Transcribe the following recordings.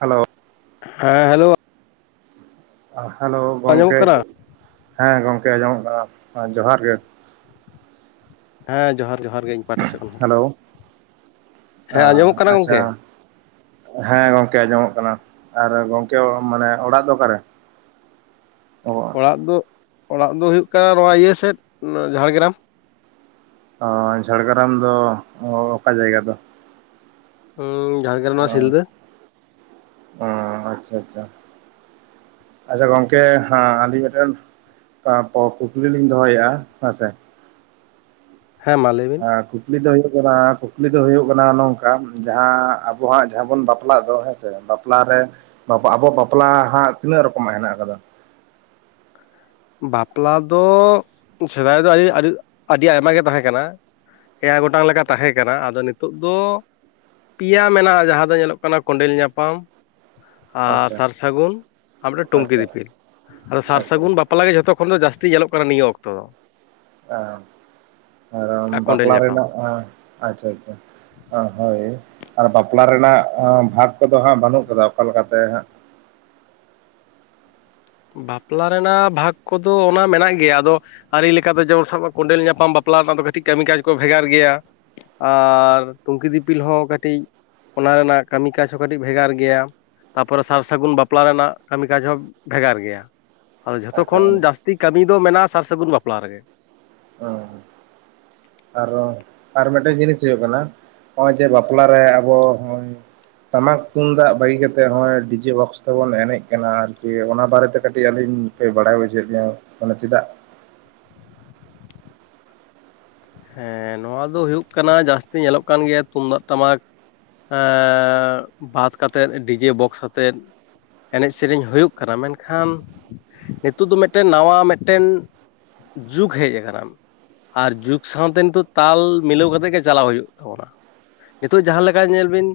Hello ᱦᱮᱸ hello hello ᱟᱸᱡᱚᱢᱚᱜ ᱜᱚᱢᱠᱮ ᱠᱟᱱᱟ ᱦᱮᱸ ᱜᱚᱢᱠᱮ ᱟᱸᱡᱚᱢᱚᱜ ᱠᱟᱱᱟ ᱡᱚᱦᱟᱨ ᱜᱮ ᱦᱮᱸ ᱡᱚᱦᱟᱨ ᱡᱚᱦᱟᱨ ᱜᱮ ᱤᱧ ᱯᱟᱦᱴᱟ ᱥᱮᱫ ᱠᱷᱚᱱ ᱦᱚᱸ ᱦᱮᱞᱳ ᱦᱮᱸ ᱟᱸᱡᱚᱢᱚᱜ ᱠᱟᱱᱟ ᱟᱪᱪᱷᱟ ᱜᱚᱝᱠᱮ ᱦᱮᱸ ᱜᱚᱝᱠᱮ ᱟᱸᱡᱚᱢᱚᱜ ᱠᱟᱱᱟ ᱟᱨ ᱜᱚᱝᱠᱮ ᱢᱟᱱᱮ ᱚᱲᱟᱜ ᱫᱚ ᱚᱠᱟᱨᱮ? ᱚ ᱚᱲᱟᱜ ᱫᱚ ᱚᱲᱟᱜ ᱫᱚ ᱦᱩᱭᱩᱜ ᱠᱟᱱᱟ ᱱᱚᱣᱟ ᱤᱭᱟᱹ ᱥᱮᱫ ᱡᱷᱟᱲᱜᱨᱟᱢ ᱚ ᱡᱷᱟᱲᱜᱨᱟᱢ ᱫᱚ ᱚᱠᱟ ᱡᱟᱭᱜᱟ ᱫᱚ ᱦᱚᱸ ᱡᱷᱟᱲᱜᱨᱟᱢ ᱱᱚᱣᱟ ᱥᱤᱞᱫᱟᱹ ᱚ ᱟᱪᱪᱷᱟ ᱟᱪᱪᱷᱟ ᱟᱪᱪᱷᱟ ᱜᱚᱝᱠᱮ ᱦᱟ ᱟᱞᱤᱧ ᱢᱤᱫᱴᱮᱱ ᱛᱟᱨᱯᱚᱨ ᱠᱩᱠᱞᱤ ᱞᱤᱧ ᱫᱚᱦᱚᱭᱮᱫᱼᱟ ᱦᱮᱸᱥᱮ ᱦᱮᱸ ᱢᱟ ᱞᱟᱹᱭ ᱢᱮ ᱠᱩᱠᱞᱤ ᱫᱚ ᱦᱩᱭᱩᱜ ᱠᱟᱱᱟ ᱠᱩᱠᱞᱤ ᱫᱚ ᱦᱩᱭᱩᱜ ᱠᱟᱱᱟ ᱱᱚᱝᱠᱟ ᱡᱟᱦᱟᱸ ᱟᱵᱚᱦᱟᱜ ᱡᱟᱦᱟᱸ ᱵᱚᱱ ᱵᱟᱯᱞᱟᱜ ᱫᱚ ᱦᱮᱸᱥᱮ ᱵᱟᱯᱞᱟᱨᱮ ᱟᱵᱚᱣᱟᱜ ᱵᱟᱯᱞᱟ ᱦᱟᱸᱜ ᱛᱤᱱᱟᱹᱜ ᱨᱮᱠᱚᱢᱟᱜ ᱦᱮᱱᱟᱜ ᱟᱠᱟᱫᱟ ᱵᱟᱯᱞᱟ ᱫᱚ ᱥᱮᱫᱟᱭ ᱫᱚ ᱟᱹᱰᱤ ᱟᱹᱰᱤ ᱟᱭᱢᱟ ᱜᱮ ᱛᱟᱦᱮᱸ ᱠᱟᱱᱟ᱾ ᱮᱭᱟᱭ ᱜᱚᱴᱟᱝ ᱞᱮᱠᱟ ᱛᱟᱦᱮᱸ ᱠᱟᱱᱟ ᱟᱫᱚ ᱱᱤᱛᱚᱜ ᱫᱚ ᱯᱮᱭᱟ ᱢᱮᱱᱟᱜᱼᱟ ᱡᱟᱦᱟᱸ ᱫᱚ ᱧᱮᱞᱚᱜ ᱠᱟᱱᱟ ᱠᱚᱸᱰᱮᱞ ᱧᱟᱯᱟᱢ ᱾ ᱟᱨ ᱟᱪᱪᱷᱟ ᱥᱟᱨ ᱥᱟᱹᱜᱩᱱ ᱟᱨ ᱢᱤᱫᱴᱮᱱ ᱴᱩᱝᱠᱤ ᱟᱪᱪᱷᱟ ᱫᱤᱯᱤᱞ ᱟᱫᱚ ᱥᱟᱨ ᱟᱪᱪᱷᱟ ᱥᱟᱹᱜᱩᱱ ᱵᱟᱯᱞᱟ ᱵᱟᱯᱞᱟᱜ ᱜᱮ ᱡᱷᱚᱛᱚ ᱠᱷᱚᱱ ᱫᱚ ᱡᱟᱹᱥᱛᱤ ᱧᱮᱞᱚᱜ ᱠᱟᱱᱟ ᱱᱤᱭᱟᱹ ᱚᱠᱛᱚ ᱫᱚ ᱟᱨ ᱠᱚᱸᱰᱮᱞ ᱵᱟᱯᱞᱟ ᱧᱟᱯᱟᱢ ᱨᱮᱱᱟᱜ ᱟᱪᱪᱷᱟ ᱟᱪᱪᱷᱟ ᱦᱳᱭ ᱟᱨ ᱵᱟᱯᱞᱟ ᱨᱮᱱᱟᱜ ᱵᱷᱟᱜᱽ ᱠᱚᱫᱚ ᱦᱟᱸᱜ ᱵᱟᱹᱱᱩᱜ ᱟᱠᱟᱫᱟ ᱚᱠᱟ ᱞᱮᱠᱟᱛᱮ ᱦᱟᱸᱜ ᱵᱟᱯᱞᱟ ᱨᱮᱱᱟᱜ ᱵᱷᱟᱜᱽ ᱠᱚᱫᱚ ᱚᱱᱟ ᱢᱮᱱᱟᱜ ᱜᱮᱭᱟ ᱟᱫᱚ ᱟᱹᱨᱤ ᱞᱮᱠᱟᱛᱮ ᱡᱚᱨ ᱥᱟᱵ ᱠᱚᱸᱰᱮᱞ ᱧᱟᱯᱟᱢ ᱵᱟᱯᱞᱟ ᱨᱮᱱᱟᱜ ᱫᱚ ᱠᱟᱹᱴᱤᱡ ᱠᱟᱹᱢᱤ ᱠᱟᱡᱽ ᱠᱚ ᱵᱷᱮᱜᱟᱨ ᱜᱮᱭᱟ ᱟᱨ ᱴᱩᱝᱠᱤ ᱫᱤᱯᱤᱞ ᱦᱚᱸ ᱠᱟᱹᱴᱤᱡ ᱚᱱᱟ ᱨᱮᱱᱟᱜ ᱠᱟᱹᱢᱤ ᱠᱟᱡ ᱦᱚᱸ ᱠᱟᱹᱴᱤᱡ ᱵᱷᱮᱜᱟᱨ ᱜᱮᱭᱟ ᱛᱟᱨᱯᱚᱨᱮ ᱥᱟᱨ ᱥᱟᱹᱜᱩᱱ ᱵᱟᱯᱞᱟ ᱨᱮᱱᱟᱜ ᱠᱟᱹᱢᱤ ᱠᱟᱡ ᱦᱚᱸ ᱵᱷᱮᱜᱟᱨ ᱜᱮᱭᱟ ᱟᱫᱚ ᱡᱷᱚᱛᱚ ᱟᱪᱪᱷᱟ ᱠᱷᱚᱱ ᱦᱮᱸ ᱡᱟᱹᱥᱛᱤ ᱠᱟᱹᱢᱤ ᱫᱚ ᱢᱮᱱᱟᱜᱼᱟ ᱥᱟᱨ ᱥᱟᱹᱜᱩᱱ ᱵᱟᱯᱞᱟ ᱨᱮᱜᱮ ᱦᱚᱭ ᱟᱨᱚ ᱟᱨ ᱢᱤᱫᱴᱮᱱ ᱡᱤᱱᱤᱥ ᱦᱩᱭᱩᱜ ᱠᱟᱱᱟ ᱱᱚᱜᱼᱚᱭ ᱡᱮ ᱵᱟᱯᱞᱟᱨᱮ ᱟᱵᱚ ᱦᱚᱸ [unintelligible] ᱴᱟᱢᱟᱠ ᱛᱩᱢᱫᱟᱜ ᱵᱟᱹᱜᱤ ᱠᱟᱛᱮ ᱦᱚᱸᱜᱚᱭ ᱰᱤᱡᱮ ᱵᱚᱠᱥ ᱛᱮᱵᱚᱱ ᱮᱱᱮᱡ ᱠᱟᱱᱟ ᱟᱨᱠᱤ ᱚᱱᱟ ᱵᱟᱨᱮᱛᱮ ᱠᱟᱹᱴᱤᱡ ᱟᱹᱞᱤᱧ ᱠᱟᱹᱡ ᱵᱟᱲᱟᱭ ᱵᱩᱡᱷᱟᱹᱣ ᱜᱮᱭᱟ ᱢᱟᱱᱮ ᱪᱮᱫᱟᱜ ᱦᱮᱸ ᱱᱚᱣᱟ ᱫᱚ ᱦᱩᱭᱩᱜ ᱠᱟᱱᱟ ᱡᱟᱹᱥᱛᱤ ᱧᱮᱞᱚᱜ ᱠᱟᱱ ᱜᱮᱭᱟ ᱛᱩᱢᱫᱟᱜ ᱴᱟᱢᱟᱠ ᱵᱟᱫ ᱠᱟᱛᱮᱫ ᱰᱤᱡᱮ ᱵᱚᱠᱥ ᱟᱛᱮᱫ ᱮᱱᱮᱡ ᱥᱮᱨᱮᱧ ᱦᱩᱭᱩᱜ ᱠᱟᱱᱟ ᱢᱮᱱᱠᱷᱟᱱ ᱱᱤᱛᱚᱜ ᱫᱚ ᱢᱤᱫᱴᱮᱱ ᱱᱟᱣᱟ ᱢᱤᱫᱴᱮᱱ ᱡᱩᱜ ᱦᱮᱡ ᱟᱠᱟᱱᱟ ᱟᱨ ᱡᱩᱜ ᱥᱟᱶᱛᱮ ᱱᱤᱛᱚᱜ ᱛᱟᱞ ᱢᱤᱞᱟᱹᱣ ᱠᱟᱛᱮᱜ ᱜᱮ ᱪᱟᱞᱟᱣ ᱦᱩᱭᱩᱜ ᱛᱟᱵᱚᱱᱟ ᱱᱤᱛᱚᱜ ᱡᱟᱦᱟᱸ ᱞᱮᱠᱟ ᱧᱮᱞ ᱵᱤᱱ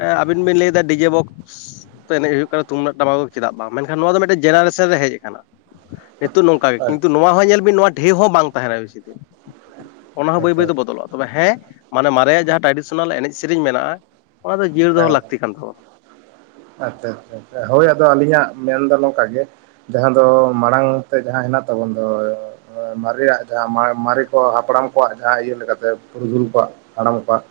ᱟᱹᱵᱤᱱ ᱵᱤᱱ ᱞᱟᱹᱭᱫᱟ ᱰᱤᱡᱮ ᱵᱚᱠᱥ ᱛᱚ ᱮᱱᱮᱡ ᱦᱩᱭᱩᱜ ᱠᱟᱱᱟ ᱛᱩᱢᱫᱟᱹᱜ ᱴᱟᱢᱟᱠ ᱫᱚ ᱪᱮᱫᱟᱜ ᱵᱟᱝ ᱢᱮᱱᱠᱷᱟᱱ ᱱᱚᱣᱟ ᱫᱚ ᱢᱤᱫᱴᱮᱱ ᱡᱮᱱᱟᱨᱮᱥᱚᱱ ᱨᱮ ᱦᱮᱡ ᱟᱠᱟᱱᱟ ᱱᱤᱛᱚᱜ ᱱᱚᱝᱠᱟ ᱜᱮ ᱟᱪᱪᱷᱟ ᱠᱤᱱᱛᱩ ᱱᱚᱣᱟ ᱦᱚᱸ ᱧᱮᱞ ᱵᱤᱱ ᱱᱚᱣᱟ ᱰᱷᱮᱹ ᱦᱚᱸ ᱵᱟᱝ ᱛᱟᱦᱮᱱᱟ ᱵᱮᱥᱤ ᱫᱤᱱ ᱾ ᱚᱱᱟ ᱦᱚᱸ ᱵᱟᱹᱭ ᱟᱪᱪᱷᱟ ᱵᱟᱹᱭᱛᱮ ᱦᱮᱸ ᱵᱚᱫᱚᱞᱚᱜᱼᱟ ᱛᱚᱵᱮ ᱦᱮᱸ ᱢᱟᱱᱮ ᱢᱟᱨᱮᱭᱟᱜ ᱡᱟᱦᱟᱸ ᱴᱨᱟᱰᱤᱥᱚᱱᱟᱞ ᱮᱱᱮᱡ ᱥᱮᱨᱮᱧ ᱢᱮᱱᱟᱜᱼᱟ ᱚᱱᱟ ᱫᱚ ᱡᱤᱭᱟᱹᱲ ᱫᱚᱦᱚ ᱞᱟᱹᱠᱛᱤ ᱠᱟᱱ ᱛᱟᱵᱚᱱᱟ ᱟᱪᱪᱷᱟ ᱟᱪᱪᱷᱟ ᱦᱳᱭ ᱟᱫᱚ ᱟᱹᱞᱤᱧᱟᱜ ᱢᱮᱱᱫᱚ ᱱᱚᱝᱠᱟ ᱜᱮ ᱡᱟᱦᱟᱸ ᱫᱚ ᱢᱟᱲᱟᱝ ᱛᱮ ᱡᱟᱦᱟᱸ ᱦᱮᱱᱟᱜ ᱛᱟᱵᱚᱱ ᱫᱚ ᱢᱟᱨᱮᱭᱟᱜ ᱡᱟᱦᱟᱸ ᱢᱟᱨᱮ ᱠᱚ ᱦᱟᱯᱲᱟᱢ ᱠᱚᱣᱟᱜ ᱡᱟᱦᱟᱸ ᱤᱭᱟᱹ ᱞᱮᱠᱟᱛᱮ ᱯᱩᱨᱩᱫᱷᱩᱞ ᱠᱚᱣᱟᱜ ᱦᱟᱲᱟᱢ ᱠᱚᱣᱟᱜ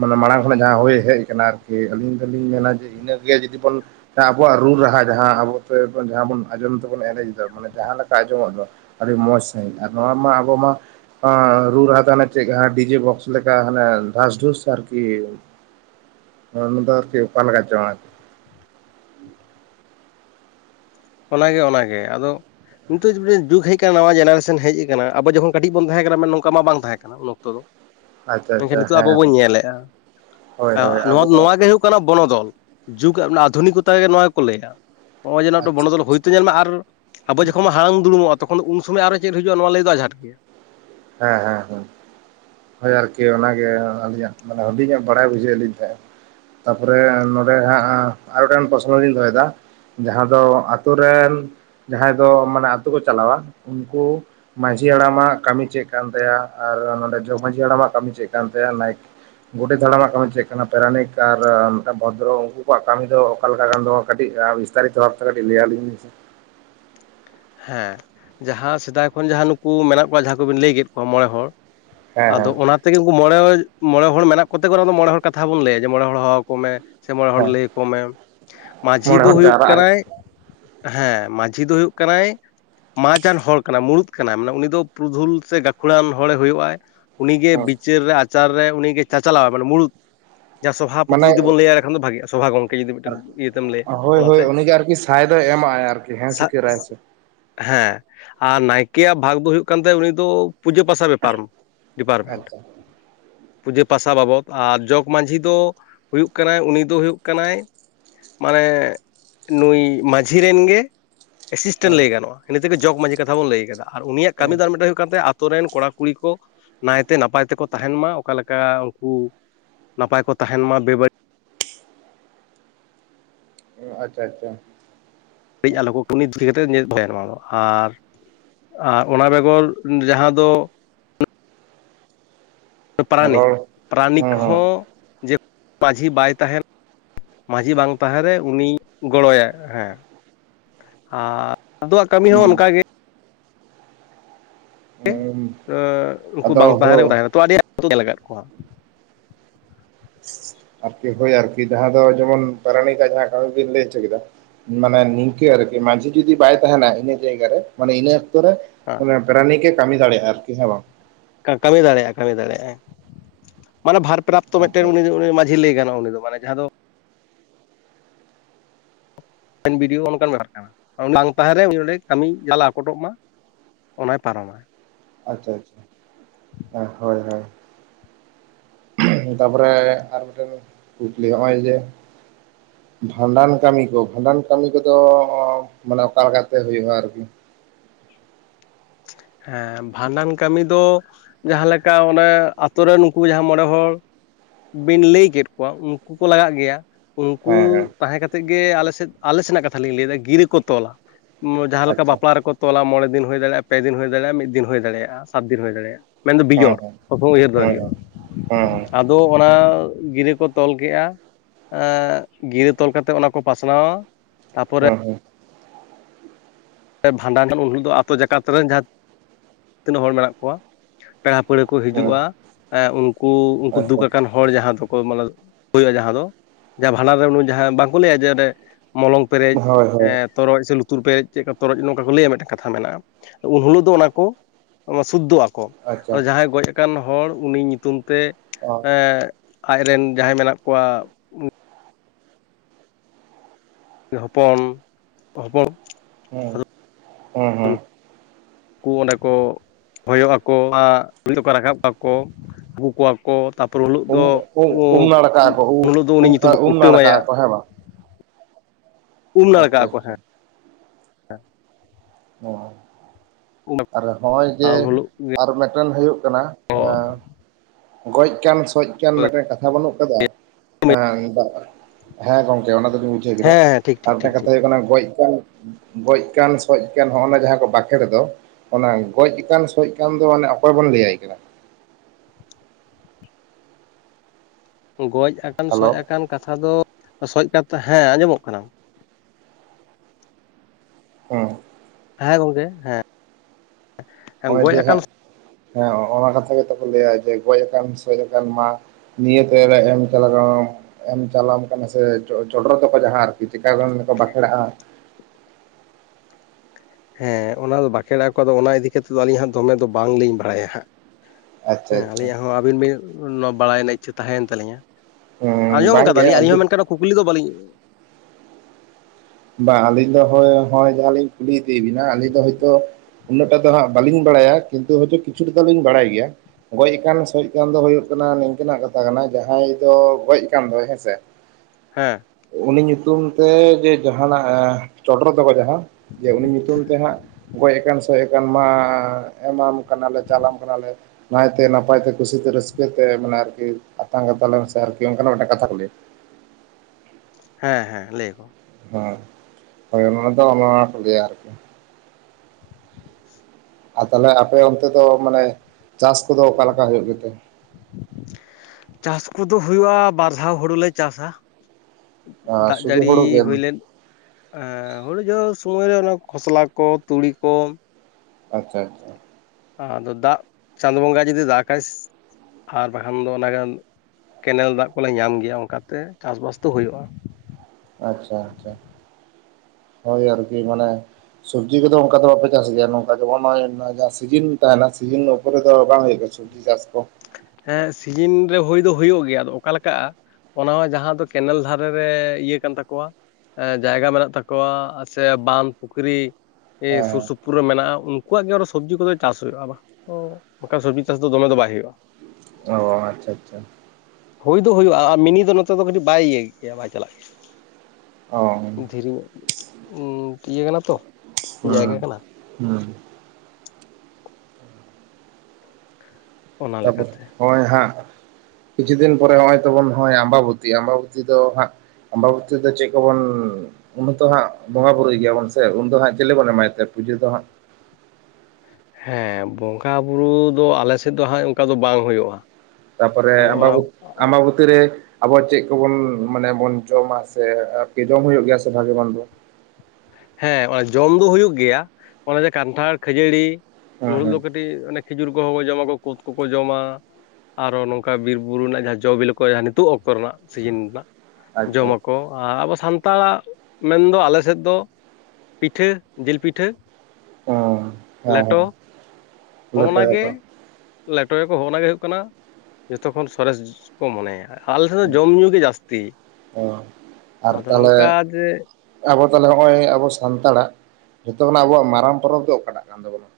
ᱢᱟᱱᱮ ᱢᱟᱲᱟᱝ ᱠᱷᱚᱱᱟᱜ ᱡᱟᱦᱟᱸ ᱦᱩᱭ ᱦᱮᱡ ᱟᱠᱟᱱᱟ ᱟᱨᱠᱤ ᱟᱹᱞᱤᱧ ᱫᱚᱞᱤᱧ ᱢᱮᱱᱟ ᱡᱮ ᱤᱱᱟᱹᱜᱮ ᱡᱩᱫᱤ ᱵᱚᱱ ᱡᱟᱦᱟᱸ ᱟᱵᱚᱣᱟᱜ ᱨᱩ ᱨᱟᱦᱟ ᱡᱟᱦᱟᱸ ᱟᱵᱚ ᱛᱮ ᱡᱟᱦᱟᱸ ᱵᱚᱱ ᱟᱸᱡᱚᱢ ᱛᱮᱵᱚᱱ ᱮᱱᱮᱡ ᱮᱫᱟ ᱢᱟᱱᱮ ᱡᱟᱦᱟᱸ ᱞᱮᱠᱟ ᱟᱸᱡᱚᱢᱚᱜ ᱫᱚ ᱟᱹᱰᱤ ᱢᱚᱸᱡᱽ ᱥᱟᱺᱦᱤᱡ ᱟᱨ ᱱᱚᱣᱟ ᱢᱟ ᱟᱵᱚᱢ ᱢᱟ [unintelligible] ᱨᱩ ᱨᱟᱦᱟ ᱫᱚ ᱦᱟᱱᱮ ᱪᱮᱫ ᱰᱤᱡᱮ ᱵᱚᱠᱥ ᱞᱮᱠᱟ ᱦᱟᱱᱮ ᱰᱷᱟᱥ ᱰᱷᱩᱥ ᱟᱨᱠᱤ ᱚᱱᱟ ᱫᱚ ᱟᱨᱠᱤ ᱚᱠᱟᱞᱮᱠᱟᱪᱝ ᱟᱨᱠᱤ [unintelligible] ᱚᱱᱟᱜᱮ ᱚᱱᱟᱜᱮ ᱟᱫᱚ ᱱᱤᱛᱚᱜ ᱢᱤᱫᱴ ᱡᱩᱜᱽ ᱦᱮᱡ ᱟᱠᱟᱱᱟ ᱱᱟᱣᱟ ᱡᱮᱱᱟᱨᱮᱥᱚᱱ ᱦᱮᱡ ᱟᱠᱟᱱᱟ ᱟᱵᱚ ᱡᱚᱠᱷᱚᱱ ᱠᱟᱹᱴᱤᱡ ᱵᱚᱱ ᱛᱟᱦᱮᱸ ᱠᱟᱱᱟ ᱢᱮᱱ ᱱᱚᱝᱠᱟ ᱢᱟ ᱵᱟᱝ ᱛᱟᱦᱮᱸ ᱠᱟᱱᱟ ᱩᱱ ᱚᱠᱛᱚ ᱫᱚ ᱟᱪᱪᱷᱟ ᱢᱮᱱᱠᱷᱟᱱ ᱟᱪᱪᱷᱟ ᱱᱤᱛᱚᱜ ᱟᱵᱚ ᱦᱮᱸ ᱵᱚᱱ ᱧᱮᱞᱮᱫᱼᱟ ᱦᱳᱭ ᱦᱳᱭ ᱱᱚᱣᱟ ᱱᱚᱣᱟ ᱟᱵᱚ ᱜᱮ ᱦᱩᱭᱩᱜ ᱠᱟᱱᱟ ᱵᱚᱱᱚᱫᱚᱞ ᱡᱩᱜᱽ ᱟᱫᱷᱩᱱᱤᱠᱚᱛᱟ ᱜᱮ ᱱᱚᱣᱟ ᱜᱮᱠᱚ ᱞᱟᱹᱭᱟ ᱱᱚᱜᱼᱚᱭ ᱡᱮᱼ ᱟᱪᱪᱷᱟ ᱵᱚᱱᱚᱫᱚᱞ ᱟᱪᱪᱷᱟ ᱦᱚᱭᱛᱳ ᱧᱮᱞ ᱢᱮ ᱟᱨ ᱟᱵᱚ ᱡᱚᱠᱷᱚᱱ ᱦᱟᱲᱟᱢ ᱫᱩᱲᱩᱚᱜᱼᱟ ᱛᱚᱠᱷᱚᱱ ᱩᱱ ᱥᱚᱢᱚᱭ ᱟᱨ ᱪᱮᱫ ᱦᱩᱭᱩᱜᱩᱜᱼᱟ ᱱᱚᱣᱟ ᱞᱟᱹᱭ ᱫᱚ ᱟᱷᱟᱴ ᱜᱮᱭᱟ ᱦᱮᱸ ᱦᱮᱸ ᱦᱮᱸ ᱦᱳᱭ ᱟᱨᱠᱤ ᱚᱱᱟᱜᱮ ᱟᱹᱞᱤᱧᱟᱜ ᱢᱟᱱᱮ ᱦᱩᱰᱤᱧᱚᱜ ᱵᱟᱲᱟᱭ ᱵᱩᱡᱷᱟᱹᱣᱮᱫ ᱞᱤᱧ ᱛᱟᱦᱮᱸᱫ ᱛᱟᱨᱯᱚᱨᱮ ᱱᱚᱰᱮ ᱦᱟᱸ ᱟᱨ ᱜᱚᱴᱟᱝ ᱯᱷᱚᱥᱚᱱᱚ ᱞᱤᱧ ᱫᱚᱦᱚᱭᱮᱫᱟ ᱡᱟᱦᱟᱸ ᱫᱚ ᱟᱛᱳ ᱨᱮᱱᱱ ᱡᱟᱦᱟᱸᱭ ᱫᱚ ᱢᱟᱱᱮ ᱟᱛᱳ ᱠᱚ ᱪᱟᱞᱟᱣᱟ ᱩᱱᱠᱩ ᱢᱟᱺᱡᱷᱤ ᱦᱟᱲᱟᱢᱟᱜ ᱠᱟᱹᱢᱤ ᱪᱮᱫ? ᱪᱮᱫ ᱠᱟᱱ ᱛᱟᱭᱟ ᱟᱨ ᱱᱚᱰᱮ ᱡᱚᱜᱽ ᱢᱟᱺᱡᱷᱤ ᱦᱟᱲᱟᱢᱟᱜ ᱠᱟᱹᱢᱤ ᱪᱮᱫ ᱠᱟᱱ ᱛᱟᱭᱟ ᱱᱟᱼ ᱜᱚᱴᱮᱛ ᱫᱟᱲᱟᱢᱟᱜ ᱠᱟᱹᱢᱤ ᱪᱮᱫ ᱠᱟᱱᱟ ᱯᱮᱨᱟᱱᱤᱠ ᱟᱨ ᱢᱤᱫᱴᱟᱝ ᱵᱷᱚᱫᱽᱨᱚ ᱩᱱᱠᱩ ᱠᱚᱣᱟᱜ ᱠᱟᱹᱢᱤ ᱫᱚ ᱚᱠᱟ ᱞᱮᱠᱟ ᱠᱟᱹᱴᱤᱪ ᱜᱟᱱ ᱛᱟᱨᱤᱛᱚ ᱵᱷᱟᱵ ᱛᱮ ᱠᱟᱹᱴᱤᱡ ᱞᱟᱹᱭ ᱟᱹᱞᱤᱧ ᱢᱮ ᱥᱮ ᱦᱮᱸ ᱡᱟᱦᱟᱸ ᱥᱮᱫᱟᱭ ᱠᱷᱚᱱ ᱡᱟᱦᱟᱸ ᱱᱩᱠᱩ ᱢᱮᱱᱟᱜ ᱠᱚᱣᱟ ᱡᱟᱦᱟᱸ ᱠᱚᱵᱤᱱ ᱞᱟᱹᱭ ᱠᱮᱫ ᱠᱚᱣᱟ ᱢᱚᱬᱮ ᱦᱚᱲ ᱦᱮᱸ ᱟᱫᱚ ᱦᱮᱸ ᱚᱱᱟ ᱛᱮᱜᱮ ᱩᱱᱠᱩ ᱢᱚᱬᱮ ᱢᱚᱬᱮ ᱦᱚᱲ ᱢᱮᱱᱟᱜ ᱠᱚᱛᱮ ᱠᱚ ᱚᱱᱟ ᱢᱚᱬᱮ ᱦᱚᱲ ᱠᱟᱛᱷᱟ ᱵᱚᱱ ᱞᱟᱹᱭᱟ ᱡᱮ ᱢᱚᱬᱮ ᱦᱚᱲ ᱦᱚᱦᱚ ᱟᱠᱚ ᱢᱮ ᱥᱮ ᱢᱚᱬᱮ ᱦᱚᱲ ᱦᱮᱸ ᱞᱟᱹᱭ ᱟᱠᱚ ᱢᱮ ᱢᱟᱺᱡᱷᱤ ᱢᱚᱬᱮ ᱫᱚ ᱦᱚᱲ ᱦᱩᱭᱩᱜ ᱡᱟᱣᱨᱟᱜ ᱟᱭ ᱠᱟᱱᱟᱭ ᱦᱮᱸ ᱢᱟᱺᱡᱷᱤ ᱫᱚ ᱦᱩᱭᱩᱜ ᱠᱟᱱᱟᱭ ᱢᱟᱡᱷᱼᱟᱱ ᱦᱚᱲ ᱠᱟᱱᱟ ᱢᱩᱬᱩᱫ ᱠᱟᱱᱟᱭ ᱢᱟᱱᱮ ᱩᱱᱤ ᱫᱚ ᱯᱩᱨᱩᱫᱷᱩᱞ ᱥᱮ ᱜᱟᱹᱠᱷᱩᱲᱟᱱ ᱦᱚᱲᱮ ᱦᱩᱭᱩᱜ ᱟᱭ ᱩᱱᱤᱜᱮ ᱦᱮᱸ ᱵᱤᱪᱟᱹᱨ ᱨᱮ ᱟᱪᱟᱨ ᱨᱮ ᱩᱱᱤᱜᱮ ᱪᱟᱪᱟᱞᱟᱣᱟᱭ ᱢᱟᱱᱮ ᱢᱩᱬᱩᱫ ᱡᱟ ᱥᱚᱵᱷᱟᱯᱚᱛᱤ ᱢᱟᱱᱮ ᱡᱩᱫᱤ ᱵᱚᱱ ᱞᱟᱹᱭᱟ ᱞᱮᱱᱠᱷᱟᱱ ᱵᱷᱟᱜᱜ ᱥᱚᱵᱷᱟ ᱜᱚᱝᱠᱮ ᱡᱩᱫᱤ ᱢᱤᱫᱴᱮᱱ ᱤᱭᱟᱹ ᱛᱮᱢ ᱞᱟᱹᱭᱟ ᱵᱟᱝᱞᱟᱛᱮ ᱯᱷᱟᱭ ᱫᱚᱭ ᱮᱢᱟᱜᱟᱭ ᱟᱨᱠᱤ ᱦᱮᱸ ᱥᱮ ᱥᱟ ᱥᱤᱠᱟᱹᱨᱟᱭ ᱦᱮᱸ ᱟᱨ ᱱᱟᱭᱠᱮᱭᱟᱜ ᱵᱷᱟᱜᱽ ᱫᱚ ᱦᱩᱭᱩᱜ ᱠᱟᱱ ᱛᱟᱭᱟ ᱩᱱᱤ ᱫᱚ ᱯᱩᱡᱟᱹ ᱯᱟᱥᱟ ᱵᱮᱯᱟᱨ ᱰᱤᱯᱟᱨᱴᱢᱮᱱᱴ ᱟᱪᱪᱷᱟ ᱯᱩᱡᱟᱹ ᱯᱟᱥᱟ ᱵᱟᱵᱚᱫ ᱟᱨ ᱡᱚᱜᱽ ᱢᱟᱺᱡᱷᱤ ᱫᱚ ᱦᱩᱭᱩᱜ ᱠᱟᱱᱟᱭ ᱩᱱᱤ ᱫᱚ ᱦᱩᱭᱩᱜ ᱠᱟᱱᱟᱭ ᱢᱟᱱᱮ ᱱᱩᱭ ᱢᱟᱺᱡᱷᱤ ᱨᱮᱱ ᱜᱮ ᱮᱥᱤᱥᱴᱮᱱᱴ ᱞᱟᱹᱭ ᱜᱟᱱᱚᱜᱼᱟ ᱤᱱᱟᱹᱜᱮ ᱡᱚᱜᱽ ᱢᱟᱺᱡᱷᱤ ᱠᱟᱛᱷᱟ ᱵᱚᱱ ᱞᱟᱹᱭ ᱠᱟᱫᱟ ᱟᱨ ᱩᱱᱤᱭᱟᱜ ᱠᱟᱹᱢᱤ ᱦᱮᱸ ᱫᱚ ᱟᱨ ᱢᱤᱫᱴᱮᱱ ᱦᱩᱭᱩᱜ ᱠᱟᱱ ᱛᱟᱭᱟ ᱟᱛᱳ ᱨᱮᱱ ᱠᱚᱲᱟ ᱠᱩᱲᱤ ᱠᱚ ᱱᱟᱭᱛᱮ ᱱᱟᱯᱟᱭ ᱛᱮᱠᱚ ᱛᱟᱦᱮᱱ ᱢᱟ ᱚᱠᱟ ᱞᱮᱠᱟ ᱩᱱᱠᱩ ᱱᱟᱯᱟᱭ ᱠᱚ ᱛᱟᱦᱮᱱ ᱢᱟ ᱵᱮᱵᱟᱹᱲᱤᱡ ᱟᱪᱪᱷᱟ ᱟᱪᱪᱷᱟ ᱟᱞᱚ ᱠᱚ ᱩᱱᱤ ᱫᱷᱩᱛᱤ ᱠᱟᱛᱮ ᱧᱮᱞ ᱫᱚᱦᱚᱭᱟ ᱱᱚᱣᱟ ᱫᱚ ᱟᱨ ᱟ ᱚᱱᱟ ᱵᱮᱜᱚᱨ ᱡᱟᱦᱟᱸ ᱫᱚ ᱯᱟᱨᱟᱱᱤᱠ ᱨᱚᱲ ᱯᱟᱨᱟᱱᱤᱠ ᱦᱮᱸ ᱦᱚᱸ ᱡᱮ ᱢᱟᱺᱡᱷᱤ ᱵᱟᱭ ᱛᱟᱦᱮᱱᱟ ᱢᱟᱺᱡᱷᱤ ᱵᱟᱝ ᱛᱟᱦᱮᱸᱱ ᱨᱮ ᱩᱱᱤ ᱜᱚᱲᱚᱭᱟᱭ ᱦᱮᱸ ᱟᱨ ᱫᱚᱣᱟᱜ ᱠᱟᱹᱢᱤ ᱦᱚᱸ ᱚᱱᱠᱟᱜᱮ ᱦᱮᱸ ᱩᱱᱠᱩ ᱟᱫᱚ ᱵᱟᱝ ᱛᱟᱦᱮᱱ ᱨᱮ ᱦᱳᱭ ᱛᱟᱦᱮᱱᱟ ᱛᱚ ᱟᱹᱰᱤ ᱟᱸᱴ ᱧᱮᱞ ᱟᱠᱟᱫ ᱠᱚᱣᱟ ᱟᱨᱠᱤ ᱦᱳᱭ ᱟᱨᱠᱤ ᱡᱟᱦᱟᱸ ᱫᱚ ᱡᱮᱢᱚᱱ ᱯᱟᱨᱟᱱᱤᱠᱟᱜ ᱡᱟᱦᱟᱸ ᱠᱟᱹᱢᱤ ᱵᱮᱱ ᱞᱟᱹᱭ ᱦᱚᱪᱚ ᱠᱮᱫᱟ ᱢᱟᱱᱮ ᱱᱤᱝᱠᱟᱹ ᱟᱨᱠᱤ ᱢᱟᱺᱡᱷᱤ ᱡᱩᱫᱤ ᱵᱟᱭ ᱛᱟᱦᱮᱱᱟ ᱤᱱᱟᱹ ᱡᱟᱭᱜᱟ ᱨᱮ ᱢᱟᱱᱮ ᱤᱱᱟᱹ ᱚᱠᱛᱚ ᱨᱮ ᱢᱟᱱᱮ ᱯᱟᱨᱟᱱᱤᱠᱮ ᱠᱟᱹᱢᱤ ᱫᱟᱲᱮᱭᱟᱜᱼᱟ ᱟᱨᱠᱤ ᱦᱮᱸ ᱵᱟᱝ ᱠᱟᱹᱢᱤ ᱫᱟᱲᱮᱭᱟᱜᱼᱟᱭ ᱠᱟᱹᱢᱤ ᱫᱟᱲᱮᱭᱟᱜᱼᱟᱭ ᱢᱟᱱᱮ ᱵᱷᱟᱨ ᱯᱨᱟᱯᱛᱚ ᱟᱪᱪᱷᱟ ᱢᱤᱫᱴᱮᱱ ᱩᱱᱤ ᱩᱱᱤ ᱼᱼᱡᱷᱤ ᱞᱟᱹᱭ ᱜᱟᱱᱚᱜᱼᱟ ᱩᱱᱤ ᱫᱚ ᱢᱟᱱᱮ ᱡᱟᱦᱟᱸ ᱫᱚ ᱵᱤᱰᱤᱭᱳ ᱚᱱᱠᱟᱱ ᱵᱮᱯᱟᱨ ᱠᱟᱱᱟ ᱵᱟᱝ ᱛᱟᱦᱮᱸᱱ ᱨᱮ ᱚᱸᱰᱮ ᱠᱟᱹᱢᱤ ᱟᱞᱚ ᱟᱠᱚᱴᱚᱜ ᱢᱟ ᱚᱱᱟᱭ ᱯᱟᱨᱚᱢᱟ ᱟᱪᱪᱷᱟ ᱟᱪᱪᱷᱟ ᱦᱳᱭ ᱦᱳᱭ ᱛᱟᱨᱯᱚᱨᱮ ᱟᱨ ᱢᱤᱫᱴᱮᱱ ᱠᱩᱠᱞᱤ ᱱᱚᱜᱼᱚᱭ ᱡᱮ ᱵᱷᱟᱸᱰᱟᱱ ᱠᱟᱹᱢᱤ ᱠᱚ, ᱵᱷᱟᱸᱰᱟᱱ ᱠᱟᱹᱢᱤ ᱠᱚᱫᱚ ᱢᱟᱱᱮ ᱚᱠᱟᱞᱮᱠᱟ ᱞᱮᱠᱟᱛᱮ ᱦᱩᱭᱩᱜᱼᱟ ᱟᱨᱠᱤ? ᱦᱮᱸ ᱵᱷᱟᱸᱰᱟᱱ ᱠᱟᱹᱢᱤ ᱫᱚ ᱡᱟᱦᱟᱸᱞᱮᱠᱟ ᱚᱱᱮ ᱟᱹᱛᱩ ᱨᱮᱱ ᱱᱩᱠᱩ ᱡᱟᱦᱟᱸ ᱢᱚᱬᱮ ᱦᱚᱲ ᱵᱤᱱ ᱞᱟᱹᱭ ᱠᱮᱫ ᱠᱚᱣᱟ ᱩᱱᱠᱩ ᱠᱚ ᱞᱟᱜᱟᱜ ᱜᱮᱭᱟ᱾ ᱩᱱᱠᱩ ᱦᱮᱸ ᱦᱮᱸ ᱛᱟᱦᱮᱸ ᱠᱟᱛᱮᱫ ᱜᱮ ᱟᱞᱮ ᱥᱮᱫ ᱟᱞᱮ ᱥᱮᱱᱟᱜ ᱠᱟᱛᱷᱟ ᱞᱤᱧ ᱞᱟᱹᱭᱮᱫᱟ ᱜᱤᱨᱟᱹ ᱠᱚ ᱛᱚᱞᱟ᱾ ᱡᱟᱦᱟᱸ ᱞᱮᱠᱟ ᱟᱪᱪᱷᱟ ᱵᱟᱯᱞᱟ ᱨᱮᱠᱚ ᱛᱚᱞᱟ ᱢᱚᱬᱮ ᱫᱤᱱ ᱦᱩᱭ ᱫᱟᱲᱮᱭᱟᱜᱼᱟ, ᱯᱮ ᱫᱤᱱ ᱦᱩᱭ ᱫᱟᱲᱮᱭᱟᱜᱼᱟ, ᱢᱤᱫ ᱫᱤᱱ ᱦᱩᱭ ᱫᱟᱲᱮᱭᱟᱜᱼᱟ, ᱥᱟᱛ ᱫᱤᱱ ᱦᱩᱭ ᱫᱟᱲᱮᱭᱟᱜᱼᱟ᱾ ᱢᱮᱱᱫᱚ ᱦᱮᱸ ᱵᱤᱡᱳᱲ ᱦᱮᱸ ᱥᱚᱵᱥᱚᱢᱚᱭ ᱩᱭᱦᱟᱹᱨ ᱫᱚᱦᱚ ᱦᱩᱭᱩᱜᱼᱟ᱾ ᱦᱮᱸ ᱦᱮᱸ ᱟᱫᱚ ᱚᱱᱟ ᱜᱤᱨᱟᱹ ᱠᱚ ᱛᱚᱞ ᱠᱮᱜᱼᱟ᱾ ᱜᱤᱨᱟᱹ ᱛᱚᱞ ᱠᱟᱛᱮ ᱚᱱᱟ ᱠᱚ ᱯᱟᱥᱱᱟᱣᱟ᱾ ᱛᱟᱨᱯᱚᱨ ᱦᱚᱸ ᱵᱷᱟᱸᱰᱟᱱ ᱩᱱ ᱦᱤᱞᱳᱜ ᱫᱚ ᱟᱹᱛᱩ ᱡᱟᱠᱟᱛ ᱨᱮᱱ ᱡᱟᱦᱟᱸ ᱛᱤᱱᱟᱹᱜ ᱦᱚᱲ ᱢᱮᱱᱟᱜ ᱠᱚᱣᱟ᱾ ᱯᱮᱲᱟ-ᱯᱟᱹᱲᱦᱟᱹ ᱠᱚ ᱦᱮᱸ ᱦᱮᱸ ᱦᱤᱡᱩᱜᱼᱟ, ᱩᱱᱠᱩ ᱩᱱᱠᱩ ᱫᱩᱠ ᱟᱪᱪᱷᱟ ᱟᱠᱟᱱ ᱦᱚᱲ ᱡᱟᱦᱟᱸ ᱫᱚᱠᱚ ᱢᱟᱱᱮ ᱦᱩᱭᱩᱜᱼᱟ, ᱡᱟᱦᱟᱸ ᱫᱚ ᱡᱟᱦᱟᱸ ᱵᱷᱟᱸᱰᱟᱱ ᱨᱮ ᱡᱟᱦᱟᱸ ᱵᱟᱝ ᱠᱚ ᱞᱟᱹᱭᱟ ᱡᱮᱸ ᱚᱰᱮ ᱢᱚᱞᱚᱝ ᱯᱮᱨᱮᱡ ᱦᱳᱭ ᱦᱳᱭ ᱛᱚᱨᱚᱡ ᱥᱮ ᱞᱩᱛᱩᱨ ᱯᱮᱨᱮᱡ ᱪᱮᱫᱠᱟ ᱛᱚᱨᱚᱡ ᱱᱚᱝᱠᱟ ᱠᱚ ᱞᱟᱹᱭᱟ᱾ ᱢᱤᱫᱴᱟᱝ ᱠᱟᱛᱷᱟ ᱢᱮᱱᱟᱜᱼᱟ, ᱩᱱ ᱦᱤᱞᱳᱜ ᱫᱚ ᱚᱱᱟ ᱠᱚ ᱥᱩᱫᱽᱫᱷᱚ ᱟᱠᱚ᱾ ᱟᱪᱪᱷᱟ ᱟᱫᱚ ᱡᱟᱦᱟᱸᱭ ᱜᱚᱡ ᱟᱠᱟᱱ ᱦᱚᱲ ᱩᱱᱤ ᱧᱩᱛᱩᱢ ᱛᱮ ᱦᱮᱸ ᱮ ᱟᱡ ᱨᱮᱱ ᱡᱟᱦᱟᱸᱭ ᱢᱮᱱᱟᱜ ᱠᱚᱣᱟ᱾ ᱦᱚᱯᱚᱱ ᱦᱚᱯᱚᱱ ᱦᱮᱸ ᱦᱮᱸ ᱦᱮᱸ ᱠᱩ ᱚᱰᱮ ᱠᱚ ᱦᱚᱭᱚᱜ ᱟᱠᱚ, ᱦᱩᱭᱩᱜ ᱠᱚ ᱨᱟᱠᱟᱵ ᱠᱚᱣᱟ ᱠᱚ, ᱩᱱᱠᱩ ᱠᱚᱣᱟ ᱠᱚ ᱛᱟᱨᱯᱚᱨ ᱩᱱᱤᱞᱳᱜ ᱩᱢ ᱫᱚ ᱩᱢ ᱩᱢ ᱱᱟᱲᱠᱟ ᱠᱟᱜᱼᱟ ᱠᱚ ᱦᱤᱞᱳᱜ ᱫᱚ ᱩᱱᱤ ᱩᱢ ᱧᱩᱛᱩᱢ ᱠᱚ ᱩᱢ ᱠᱩᱴᱟᱹᱢᱟᱭᱟ᱾ ᱱᱟᱲᱠᱟᱜᱼᱟ ᱠᱚ ᱦᱮᱸ ᱵᱟᱝ ᱩᱢ ᱱᱟᱲᱠᱟᱜ ᱟᱪᱪᱷᱟ ᱟᱠᱚ ᱟᱪᱪᱷᱟ ᱦᱮᱸ᱾ ᱩᱢ ᱟᱨ ᱦᱚᱸᱜᱼᱚᱭ ᱡᱮ ᱟᱨ ᱩᱱ ᱦᱤᱞᱳᱜ ᱟᱨ ᱢᱤᱫᱴᱮᱱ ᱦᱩᱭᱩᱜ ᱠᱟᱱᱟ᱾ ᱫᱚ ᱜᱚᱡ-ᱠᱟᱱ, ᱥᱚᱡ-ᱠᱟᱱ, ᱢᱤᱫᱴᱮᱱ ᱠᱟᱛᱷᱟ ᱵᱟᱹᱱᱩᱜ ᱠᱟᱫᱟ ᱮ? ᱦᱮᱸ ᱜᱚᱝᱠᱮ ᱚᱱᱟ ᱫᱚᱞᱤᱧ ᱵᱩᱡᱷᱟᱹᱣ ᱠᱮᱫᱟ ᱦᱮᱸ ᱦᱮᱸ ᱴᱷᱤᱠ ᱟᱨ ᱴᱷᱤᱠ ᱴᱷᱤᱠ ᱢᱤᱫᱴᱟᱝ ᱠᱟᱛᱷᱟ ᱴᱷᱤᱠ ᱦᱩᱭᱩᱜ ᱠᱟᱱᱟ ᱜᱚᱡ ᱠᱟᱱ, ᱥᱟᱡ-ᱠᱟᱱ ᱥᱚᱡ ᱟᱠ ᱱᱚᱜ ᱡᱟᱦᱟᱸ ᱠᱚ ᱵᱟᱸᱠᱷᱮ ᱫᱚ᱾ ᱚᱱᱟ ᱜᱚᱡ ᱟᱠᱟᱱ ᱥᱚᱡ ᱟᱠ ᱫᱚ ᱚᱱᱮ ᱚᱠᱚᱭ ᱵᱚᱱ ᱞᱟᱹᱭᱟᱭ ᱠᱟᱱᱟ? ᱜᱚᱡ ᱟᱠᱟᱱ ᱥᱚᱡ ᱦᱮᱞᱳ ᱟᱠᱟᱱ ᱠᱟᱛᱷᱟ ᱫᱚ ᱥᱚᱡ ᱠᱟᱛᱮ ᱦᱮᱸ ᱟᱸᱡᱚᱢᱚᱜ ᱠᱟᱱᱟ᱾ ᱦᱮᱸ ᱦᱮᱸ ᱜᱚᱝᱠᱮ ᱦᱮᱸ ᱱᱚᱜᱼᱚᱭ ᱜᱚᱡ ᱡᱮ ᱟᱠᱟᱱ ᱦᱟᱸᱜ ᱦᱮᱸ ᱚᱱᱟ ᱠᱟᱛᱷᱟ ᱜᱮᱛᱚ ᱠᱚ ᱞᱟᱹᱭᱟ ᱡᱮ ᱜᱚᱡ ᱟᱠᱟᱱ ᱥᱚᱡ ᱟᱠᱟᱱ ᱢᱟ᱾ ᱱᱤᱭᱟᱹ ᱛᱮᱞᱮ ᱮᱢ ᱪᱟᱞᱟᱜ ᱮᱢ ᱪᱟᱞᱟᱣᱟ ᱠᱟᱱᱟ ᱥᱮ ᱪᱚᱰᱚᱨ ᱫᱚᱟᱠᱚ ᱡᱟᱦᱟᱸ ᱟᱨᱠᱤ ᱪᱮᱠᱟ ᱠᱚ ᱵᱟᱠᱷᱮᱲᱟᱜᱼᱟ᱾ ᱦᱮᱸ ᱚᱱᱟ ᱫᱚ ᱵᱟᱸᱠᱷᱮᱲ ᱟᱠᱚ, ᱚᱱᱟ ᱤᱫᱤ ᱠᱟᱛᱮᱫ ᱫᱚ ᱟᱹᱞᱤᱧ ᱦᱟᱸᱜ ᱫᱚᱢᱮ ᱫᱚ ᱵᱟᱝᱞᱤᱧ ᱵᱟᱲᱟᱭᱟ ᱦᱟᱸᱜ᱾ ᱟᱪᱪᱷᱟ ᱦᱮᱸ ᱟᱪᱪᱷᱟ ᱟᱞᱤᱧᱟᱜ ᱦᱚᱸ ᱟᱹᱵᱤᱱ ᱵᱤᱱ ᱵᱟᱲᱟᱭ ᱨᱮᱱᱟᱜ ᱤᱪᱪᱟᱹ ᱛᱟᱦᱮᱭᱮᱱ ᱛᱟᱹᱞᱤᱧᱟ᱾ ᱦᱩᱸ ᱟᱸᱡᱚᱢ ᱵᱟᱝᱜᱮ ᱠᱟᱫᱟᱞᱤᱧ ᱟᱹᱞᱤᱧ ᱟᱫᱚ ᱦᱚᱸ ᱢᱮᱱ ᱠᱩᱠᱞᱤ ᱫᱚ ᱵᱟᱹᱞᱤᱧ ᱵᱟᱝ ᱟᱹᱞᱤᱧ ᱫᱚᱜᱚᱭ ᱡᱟᱦᱟᱸᱞᱤᱧ ᱠᱩᱞᱤᱛᱤᱭ ᱵᱮᱤᱱᱟ ᱟᱹᱞᱤᱧ ᱫᱚ ᱦᱚᱳᱭᱛᱳ ᱩᱱᱟᱹᱜᱴᱟ ᱫᱚ ᱵᱟᱹᱞᱤᱧ ᱵᱟᱲᱟᱭᱟ ᱠᱤᱱᱛᱩ ᱦᱚᱭᱛᱳ ᱠᱤᱪᱷᱩᱴᱷᱟ ᱫᱚ ᱞᱤᱧ ᱵᱟᱲᱟᱭ ᱜᱮᱭᱟ᱾ ᱜᱚᱡ ᱟᱠᱟᱱ ᱥᱚᱡ ᱠᱟᱱ ᱫᱚ ᱦᱩᱭᱩᱜ ᱠᱟᱱᱟ ᱱᱤᱝᱠᱟ ᱱᱟᱜ ᱠᱟᱛᱷᱟ ᱠᱟᱱᱟ ᱡᱟᱦᱟᱸᱭ ᱫᱚ ᱜᱚᱡ ᱟᱠ ᱫᱚᱭ ᱦᱮᱸᱥᱮ ᱦᱮᱸ ᱩᱱᱤ ᱧᱩᱛᱩᱢ ᱛᱮ ᱡᱮ ᱡᱟᱦᱱᱟᱜ ᱪᱚᱰᱨᱚ ᱫᱚᱵᱚ ᱡᱟᱦᱟᱸ᱾ ᱡᱮ ᱩᱱᱤ ᱧᱩᱛᱩᱢ ᱛᱮ ᱦᱟᱸᱜ ᱜᱚᱡ ᱟᱠᱟᱱ ᱮᱠᱟᱱ ᱢᱟ ᱮᱢᱟᱢ ᱠᱟᱱᱟᱞᱮ ᱪᱟᱞᱟᱢ ᱠᱟᱱᱟᱞᱮ ᱱᱟᱭᱛᱮ ᱱᱟᱯᱟᱭᱛᱮ ᱠᱩᱥᱤᱛᱮ ᱨᱟᱹᱥᱠᱟᱹ ᱛᱮ ᱢᱟᱱᱮ ᱟᱨᱠᱤ ᱟᱛᱟᱝ ᱠᱟᱛᱟᱞ ᱟᱨᱠᱤ᱾ ᱚᱱᱠᱟᱱᱟᱜ ᱢᱤᱫᱴᱟᱝ ᱠᱟᱛᱷᱟ ᱠᱚ ᱞᱟᱹᱭᱟ᱾ ᱦᱮᱸ ᱦᱮᱸ ᱞᱟᱹᱭ ᱟᱠᱚ ᱦᱮᱸ ᱛᱚ ᱮᱢᱟ ᱠᱚ ᱜᱮᱭᱟ, ᱟᱨᱠᱤ᱾ ᱟᱨ ᱛᱟᱦᱚᱞᱮ ᱟᱯᱮ ᱚᱱᱛᱮ ᱫᱚ ᱢᱟᱱᱮ ᱪᱟᱥ ᱠᱚᱫᱚ ᱚᱠᱟᱞᱮᱠᱟ ᱦᱩᱭᱩᱜ ᱜᱮᱛᱚ? ᱪᱟᱥ ᱠᱚᱫᱚ ᱦᱩᱭᱩᱜᱼᱟ, ᱵᱟᱨ ᱫᱷᱟᱣ ᱦᱩᱲᱩᱮ ᱪᱟᱥᱟ᱾ ᱫᱟᱜ ᱥᱩᱫᱷᱩ ᱡᱟᱹᱲᱤ ᱦᱩᱲᱩ ᱜᱮ ᱦᱩᱭᱞᱮᱱ ᱦᱩᱲᱩ ᱡᱚᱦᱚ ᱥᱚᱢᱚᱭ ᱨᱮ ᱚᱱᱟ ᱠᱷᱚᱥᱞᱟ ᱠᱚ ᱛᱩᱲᱤ ᱠᱚ᱾ ᱟᱪᱪᱷᱟ ᱟᱪᱪᱷᱟ ᱟᱫᱚ ᱫᱟᱜ ᱪᱟᱸᱫᱚ ᱵᱚᱸᱜᱟᱭ ᱡᱩᱫᱤ ᱫᱟᱜᱟᱭ ᱥᱮ ᱟᱨ ᱵᱟᱠᱷᱟᱱ ᱫᱚ ᱚᱱᱟᱜᱟᱱ ᱠᱮᱱᱮᱞ ᱫᱟᱜ ᱠᱚᱞᱮ ᱧᱟᱢ ᱜᱮᱭᱟ ᱚᱱᱠᱟᱛᱮ ᱪᱟᱥᱵᱟᱥ ᱫᱚ ᱦᱩᱭᱩᱜᱳᱼᱟ ᱾ ᱟᱪᱪᱷᱟ ᱟᱪᱪᱷᱟ ᱟᱪᱪᱷᱟ ᱦᱳᱭ ᱟᱨᱠᱤ ᱢᱟᱱᱮ ᱥᱚᱵᱡᱤ ᱠᱚᱫᱚ ᱚᱱᱠᱟ ᱫᱚ ᱵᱟᱯᱮ ᱪᱟᱥ ᱜᱮᱭᱟ ᱱᱚᱝᱠᱟ ᱡᱮᱢᱚᱱ ᱱᱚᱜᱚᱭ ᱡᱟᱦᱟᱸ ᱥᱤᱡᱤᱱ ᱛᱟᱦᱮᱱᱟ ᱥᱤᱡᱤᱱ ᱩᱯᱚᱨ ᱫᱚ ᱵᱟᱝ ᱦᱩᱭᱩᱜ ᱠᱟᱱᱟ ᱥᱚᱵᱡᱤ? ᱪᱟᱥ ᱠᱚ ᱦᱮᱸ ᱥᱤᱡᱤᱱ ᱨᱮ ᱦᱩᱭ ᱫᱚ ᱦᱩᱭᱩᱜ ᱜᱮᱭᱟ ᱟᱫᱚ ᱚᱠᱟᱞᱮ ᱞᱮᱠᱟᱜᱼᱟ ᱚᱱᱟ ᱦᱚᱸ ᱡᱟᱦᱟ ᱫᱚ ᱠᱮᱱᱮᱞ ᱫᱷᱟᱨᱮ ᱨᱮ ᱤᱭᱟᱹ ᱠᱟᱱ ᱛᱟᱠᱚᱣᱟ ᱮ ᱡᱟᱭᱜᱟ ᱢᱮᱱᱟᱜ ᱛᱟᱠᱚᱣᱟ ᱥᱮ ᱵᱟᱸᱫᱷ ᱯᱩᱠᱷᱨᱤ ᱥᱩᱨ ᱥᱩᱯᱩᱨ ᱯᱩᱨ ᱨᱮ ᱢᱮᱱᱟᱜᱼᱟ ᱩᱱᱠᱩᱣᱟᱜ ᱜᱮ ᱟᱨᱚ ᱥᱚᱵᱽᱡᱤ ᱠᱚᱫᱚ ᱪᱟᱥ ᱦᱩᱭᱩᱜᱼᱟ ᱵᱟᱝ ᱫᱚ ᱵᱟᱠᱷᱟᱱ ᱥᱚᱵᱽᱡᱤ ᱪᱟᱥ ᱫᱚᱢᱮ ᱫᱚ ᱵᱟᱭ ᱦᱩᱭᱩᱜᱼᱟ ᱚ ᱟᱪᱪᱷᱟ ᱟᱪᱪᱷᱟ ᱟᱪᱪᱷᱟ ᱦᱩᱭ ᱫᱚ ᱦᱩᱭᱩᱜᱼᱟ ᱟᱨ ᱢᱤᱱᱤ ᱫᱚ ᱱᱚᱛᱮ ᱫᱚ ᱠᱟᱹᱴᱤᱡ ᱵᱟᱭ ᱤᱭᱟᱹ ᱜᱮᱭᱟ ᱵᱟᱭ ᱪᱟᱞᱟᱜ ᱜᱮᱭᱟ᱾ ᱚ ᱦᱩᱸ ᱫᱷᱤᱨᱤᱧᱚᱜ ᱦᱩᱸ ᱤᱭᱟᱹ ᱠᱟᱱᱟ ᱛᱚ ᱡᱟᱭᱜᱟ ᱠᱟᱱᱟ ᱦᱩᱸ ᱚᱱᱟ ᱛᱟᱯᱚᱨᱮ ᱞᱮᱠᱟᱛᱮ ᱦᱚᱜᱚᱭ ᱦᱟᱜ ᱠᱤᱪᱷᱩ ᱫᱤᱱ ᱯᱚᱨᱮ ᱱᱚᱜᱼᱚᱭ ᱛᱟᱵᱚᱱ ᱱᱚᱜᱼᱚᱭ ᱟᱢᱵᱟᱵᱚᱛᱤ ᱟᱢᱵᱟᱵᱚᱛᱤ ᱫᱚ ᱦᱟᱸᱜ ᱟᱵᱟᱵᱚᱛᱤ ᱫᱚ ᱪᱮᱫ ᱠᱚᱵᱚᱱ ᱩᱱ ᱦᱚᱛᱚ ᱦᱟᱸᱜ ᱵᱚᱸᱜᱟ ᱵᱳᱩᱨᱩᱭ ᱜᱮᱭᱟᱵᱚᱱ ᱥᱮ ᱩᱱᱫᱚ ᱦᱟᱸᱜ ᱪᱮᱞᱮ ᱵᱚᱱ ᱮᱢᱟᱭ ᱛᱮ ᱯᱩᱡᱟᱹ ᱫᱚ ᱦᱟᱸᱜ? ᱦᱮᱸ ᱵᱚᱸᱜᱟ ᱵᱩᱨᱩ ᱫᱚ ᱟᱞᱮᱥᱮᱫ ᱫᱚ ᱦᱟᱸᱜ ᱚᱱᱠᱟ ᱫᱚ ᱵᱟᱝ ᱦᱩᱭᱩᱜᱼᱟ ᱛᱟᱯᱚᱨᱮ ᱟᱫᱚ ᱚᱱᱟ ᱟᱢᱵᱟᱵᱚᱛ ᱟᱢᱵᱟᱵᱚᱛᱤ ᱨᱮ ᱟᱵᱚ ᱪᱮᱫ ᱠᱚᱵᱚᱱ ᱢᱟᱱᱮ ᱵᱚᱱ ᱡᱚᱢᱟ ᱥᱮ ᱡᱚᱢ ᱦᱳ ᱜᱮᱭᱟ ᱥᱮ ᱵᱷᱟᱜᱤ ᱢᱚᱱᱫᱚ ᱦᱮᱸ ᱚᱱᱟ ᱡᱚᱢ ᱫᱚ ᱦᱩᱭᱩᱜ ᱜᱮᱭᱟ ᱚᱱᱮ ᱡᱮ ᱠᱟᱱᱴᱷᱟᱲ ᱠᱷᱟᱹᱡᱟᱹᱲᱤ ᱩᱱ ᱦᱮᱸ ᱦᱤᱞᱳᱜ ᱦᱮᱸ ᱫᱚ ᱠᱟᱹᱴᱤᱡ ᱠᱟᱹᱴᱤᱡ ᱚᱱᱮ ᱠᱷᱤᱡᱩᱨ ᱠᱚᱦᱚᱸ ᱠᱚ ᱡᱚᱢᱟ ᱠᱚ ᱠᱩᱫ ᱠᱚᱠᱚ ᱡᱚᱢᱟ ᱟᱨᱚ ᱱᱚᱝᱠᱟ ᱵᱤᱨ ᱵᱩᱨᱩ ᱨᱮᱱᱟᱜ ᱡᱟᱦᱟᱸ ᱡᱚᱵᱤᱞᱤ ᱠᱚ ᱡᱟᱦᱟᱸ ᱱᱤᱛᱚᱜ ᱚᱠᱛᱚ ᱨᱮᱱᱟᱜ ᱥᱤᱡᱤᱱ ᱨᱮᱱᱟᱜ ᱟᱪᱪᱷᱟ ᱡᱚᱢᱟᱠᱚ ᱟᱨ ᱟᱵᱚ ᱥᱟᱱᱛᱟᱲᱟᱜ ᱢᱮᱱᱫᱚ ᱟᱞᱮ ᱥᱮᱫ ᱫᱚ ᱯᱤᱴᱷᱟᱹ ᱡᱤᱞ ᱯᱤᱴᱷᱟᱹ ᱦᱮᱸ ᱦᱮᱸ ᱞᱮᱴᱚ ᱦᱮᱸ ᱦᱚᱸᱜᱼᱚᱭ ᱱᱟ ᱜᱮ ᱞᱮᱴᱚᱭᱟᱠᱚ ᱞᱮᱴᱚᱭᱟᱠᱚ ᱚᱱᱟ ᱜᱮ ᱦᱩᱭᱩᱜ ᱠᱟᱱᱟ ᱡᱚᱛᱚ ᱠᱷᱚᱱᱚ ᱥᱚᱨᱮᱥ ᱠᱚ ᱢᱚᱱᱮᱭᱟ ᱦᱟᱜ ᱟᱞᱮᱥᱮᱫ ᱫᱚ ᱦᱮᱸ ᱡᱚᱢ ᱧᱩ ᱜᱮ ᱡᱟᱹᱥᱛᱤ ᱟᱨ ᱟᱫᱚ ᱛᱟᱦᱚᱞᱮ ᱱᱚᱝᱠᱟ ᱡᱮ ᱟᱵᱚ ᱛᱟᱦᱞᱮ ᱱᱚᱜᱼᱚᱭ ᱟᱵᱚ ᱥᱟᱱᱛᱟᱲᱟᱜ ᱡᱚᱛᱚ ᱠᱷᱚᱱᱟᱜ ᱟᱵᱚᱣᱟᱜ ᱢᱟᱨᱟᱝ ᱯᱚᱨᱚᱵᱽ ᱫᱚ ᱚᱠᱟᱴᱟᱜ ᱠᱟᱱ ᱛᱟᱵᱚᱱᱟ?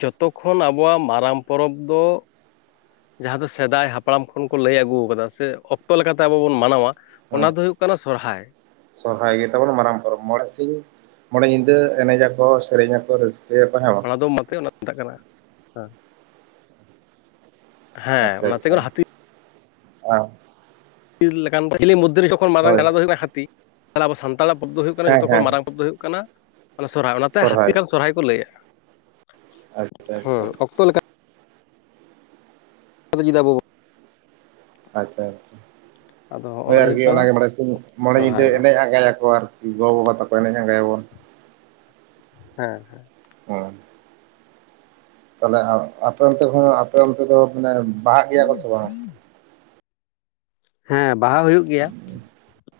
ᱡᱚᱛᱚ ᱠᱷᱚᱱ ᱟᱵᱚᱣᱟᱜ ᱢᱟᱨᱟᱝ ᱯᱚᱨᱚᱵᱽ ᱫᱚ ᱡᱟᱦᱟᱸ ᱫᱚ ᱥᱮᱫᱟᱭ ᱦᱟᱯᱲᱟᱢ ᱠᱷᱚᱱ ᱠᱚ ᱞᱟᱹᱭ ᱟᱹᱜᱩ ᱟᱠᱟᱫᱟ ᱥᱮ ᱚᱠᱛᱚ ᱞᱮᱠᱟᱛᱮ ᱟᱵᱚ ᱵᱚᱱ ᱢᱟᱱᱟᱣᱟ ᱚᱱᱟ ᱦᱮᱸ ᱫᱚ ᱦᱩᱭᱩᱜ ᱠᱟᱱᱟ ᱥᱚᱨᱦᱟᱭ ᱥᱚᱨᱦᱟᱭ ᱜᱮᱛᱟᱵᱚᱱ ᱢᱟᱨᱟᱝ ᱯᱚᱨᱚᱵᱽ ᱢᱚᱬᱮ ᱥᱤᱧ ᱢᱚᱬᱮ ᱧᱤᱫᱟᱹ ᱮᱱᱮᱡ ᱟᱠᱚ ᱥᱮᱨᱮᱧ ᱟᱠᱚ ᱨᱟᱹᱥᱠᱟᱹᱭᱟᱠᱚ ᱦᱮ ᱵᱟᱝ ᱟᱫᱚᱢ ᱟᱛᱮᱫ ᱚᱱᱟ ᱥᱮᱴᱟᱜ ᱠᱟᱱᱟ ᱦᱮᱸ [unintelligible] ᱦᱮᱸ ᱟᱪᱪᱷᱟ ᱚᱱᱟᱛᱮ ᱟᱪᱪᱷᱟ ᱮᱸ ᱦᱟᱹᱛᱤ ᱢᱚᱫᱽᱫᱷ ᱨᱮ ᱡᱚᱠᱷᱚᱱ ᱢᱟᱨᱟᱝ ᱦᱳᱭ ᱪᱞᱟ ᱫᱚ ᱦᱩᱭᱩᱜ ᱦᱟᱹ ᱛᱟᱦᱮ ᱟᱵᱚ ᱥᱟᱱᱛᱟᱲᱟᱜ ᱯᱚᱵ ᱫᱚ ᱦᱩᱭᱩᱜᱼᱟ [unintelligible] ᱦᱮᱸ ᱡᱚᱛᱚ ᱠᱷᱚᱱ ᱦᱮᱸ ᱢᱟᱨᱟᱝ ᱯᱚᱨᱚᱵᱽ ᱫᱚ ᱦᱩᱭᱩᱜ ᱠᱟᱱᱟ ᱥᱚᱨᱦᱟᱭ ᱚᱱᱟᱛᱮ ᱦᱟᱹᱛᱤ ᱞᱮᱠᱟᱱ ᱥᱚᱨᱦᱟᱭ ᱠᱚ ᱞᱟᱹᱭᱫᱼᱟ ᱟᱪᱪᱷᱟ ᱦᱮᱸ ᱟᱪᱪᱷᱟ ᱚᱠᱛᱚ ᱞᱮᱠᱟ ᱟᱫᱟ ᱪᱮᱫᱟᱜ ᱵᱟᱵᱳ ᱟᱪᱪᱷᱟ ᱟᱪᱪᱷᱟ ᱟᱫᱚ ᱦᱚᱸᱜᱼᱚ ᱦᱳᱭ ᱱᱟ ᱜᱮ ᱟᱨᱠᱤ ᱦᱩᱭᱩᱜ ᱠᱟᱱᱟ ᱚᱱᱟᱜᱮ ᱢᱚᱬᱮ ᱥᱤᱧ ᱢᱚᱬᱮ ᱧᱤᱫᱟᱹ ᱥᱚᱨᱦᱟᱭ ᱫᱚ ᱮᱱᱮᱡ ᱟᱸᱜᱟᱭᱟᱠᱚ ᱟᱨᱠᱤ ᱜᱚ ᱵᱟᱵᱟ ᱛᱟᱠᱚ ᱮᱱᱮᱡ ᱟᱸᱜᱟᱭᱟᱵᱚᱱ ᱦᱮᱸ ᱦᱩᱸ [inaudible] ᱛᱟᱦᱚᱞᱮ ᱟᱯᱮ ᱚᱱᱛᱮ ᱠᱷᱚᱱ ᱟᱯᱮ ᱚᱱᱛᱮ ᱫᱚ ᱢᱟᱱᱮ ᱵᱟᱦᱟᱜ ᱜᱮᱭᱟ ᱠᱚ ᱥᱮ ᱵᱟᱝ ᱦᱮᱸ ᱵᱟᱦᱟ ᱦᱩᱭᱩᱜ ᱜᱮᱭᱟ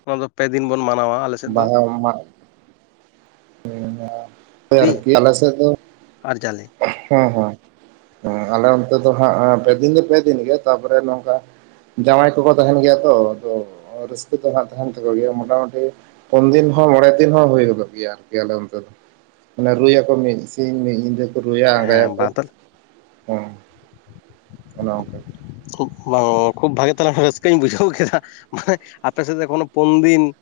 ᱚᱱᱟ ᱫᱚ ᱯᱮ ᱫᱤᱱ ᱵᱚᱱ ᱢᱟᱱᱟᱣᱟ ᱟᱞᱮᱥᱮᱫ ᱫᱚ ᱟ [unintelligible] ᱦᱩᱸ ᱦᱩᱸ ᱦᱳᱭ ᱫᱤ ᱟᱨᱠᱤ ᱟᱞᱮᱥᱮᱫ ᱫᱚ ᱟᱨ ᱡᱟᱞᱮ ᱦᱩᱸ ᱦᱩᱸ ᱟᱞᱮ ᱚᱱᱛᱮ ᱫᱚ ᱦᱟᱜ ᱯᱮᱫᱤᱱ ᱫᱚ ᱯᱮᱫᱤᱱ ᱜᱮ ᱛᱟᱨᱯᱚᱨᱮ ᱱᱚᱝᱠᱟ ᱡᱟᱶᱟᱭ ᱠᱚᱠᱚ ᱛᱟᱦᱮᱱ ᱜᱮᱭᱟ ᱛᱚ ᱟᱫᱚ ᱨᱟᱹᱥᱠᱟᱹ ᱫᱚ ᱦᱟᱸᱜ ᱛᱟᱦᱮᱱ ᱛᱟᱠᱚ ᱜᱮᱭᱟ ᱢᱚᱴᱟᱢᱩᱴᱤ ᱯᱩᱱ ᱫᱤᱱ ᱦᱚᱸ ᱢᱚᱬᱮ ᱫᱤᱱ ᱦᱚᱸ ᱦᱩᱭ ᱜᱚᱫᱚᱜ ᱜᱮᱭᱟ ᱜᱮᱭᱟᱞᱮ ᱚᱱᱛᱮ ᱫᱚ ᱢᱟᱱᱮ ᱨᱩᱭᱟᱠᱚ ᱢᱤᱫ ᱥᱤᱧ ᱢᱤᱫ ᱧᱤᱫᱟᱹ ᱠᱚ ᱨᱩᱭᱟ ᱦᱮᱸ ᱟᱸᱜᱟᱭᱟᱠᱚ ᱵᱟᱝ ᱛᱟᱦᱞᱮ ᱦᱮᱸ ᱜᱚᱱᱠᱮ ᱵᱟᱝ ᱠᱷᱩᱵ ᱵᱷᱟᱜᱮ ᱛᱟᱞᱮ ᱨᱟᱹᱥᱠᱟᱹᱧ ᱵᱩᱡᱷᱟᱹᱣ ᱠᱮᱫᱟ ᱢᱟᱱᱮ ᱟᱯᱮ ᱥᱮᱫ ᱠᱚᱱᱳ ᱯᱩᱱ ᱫᱤᱱ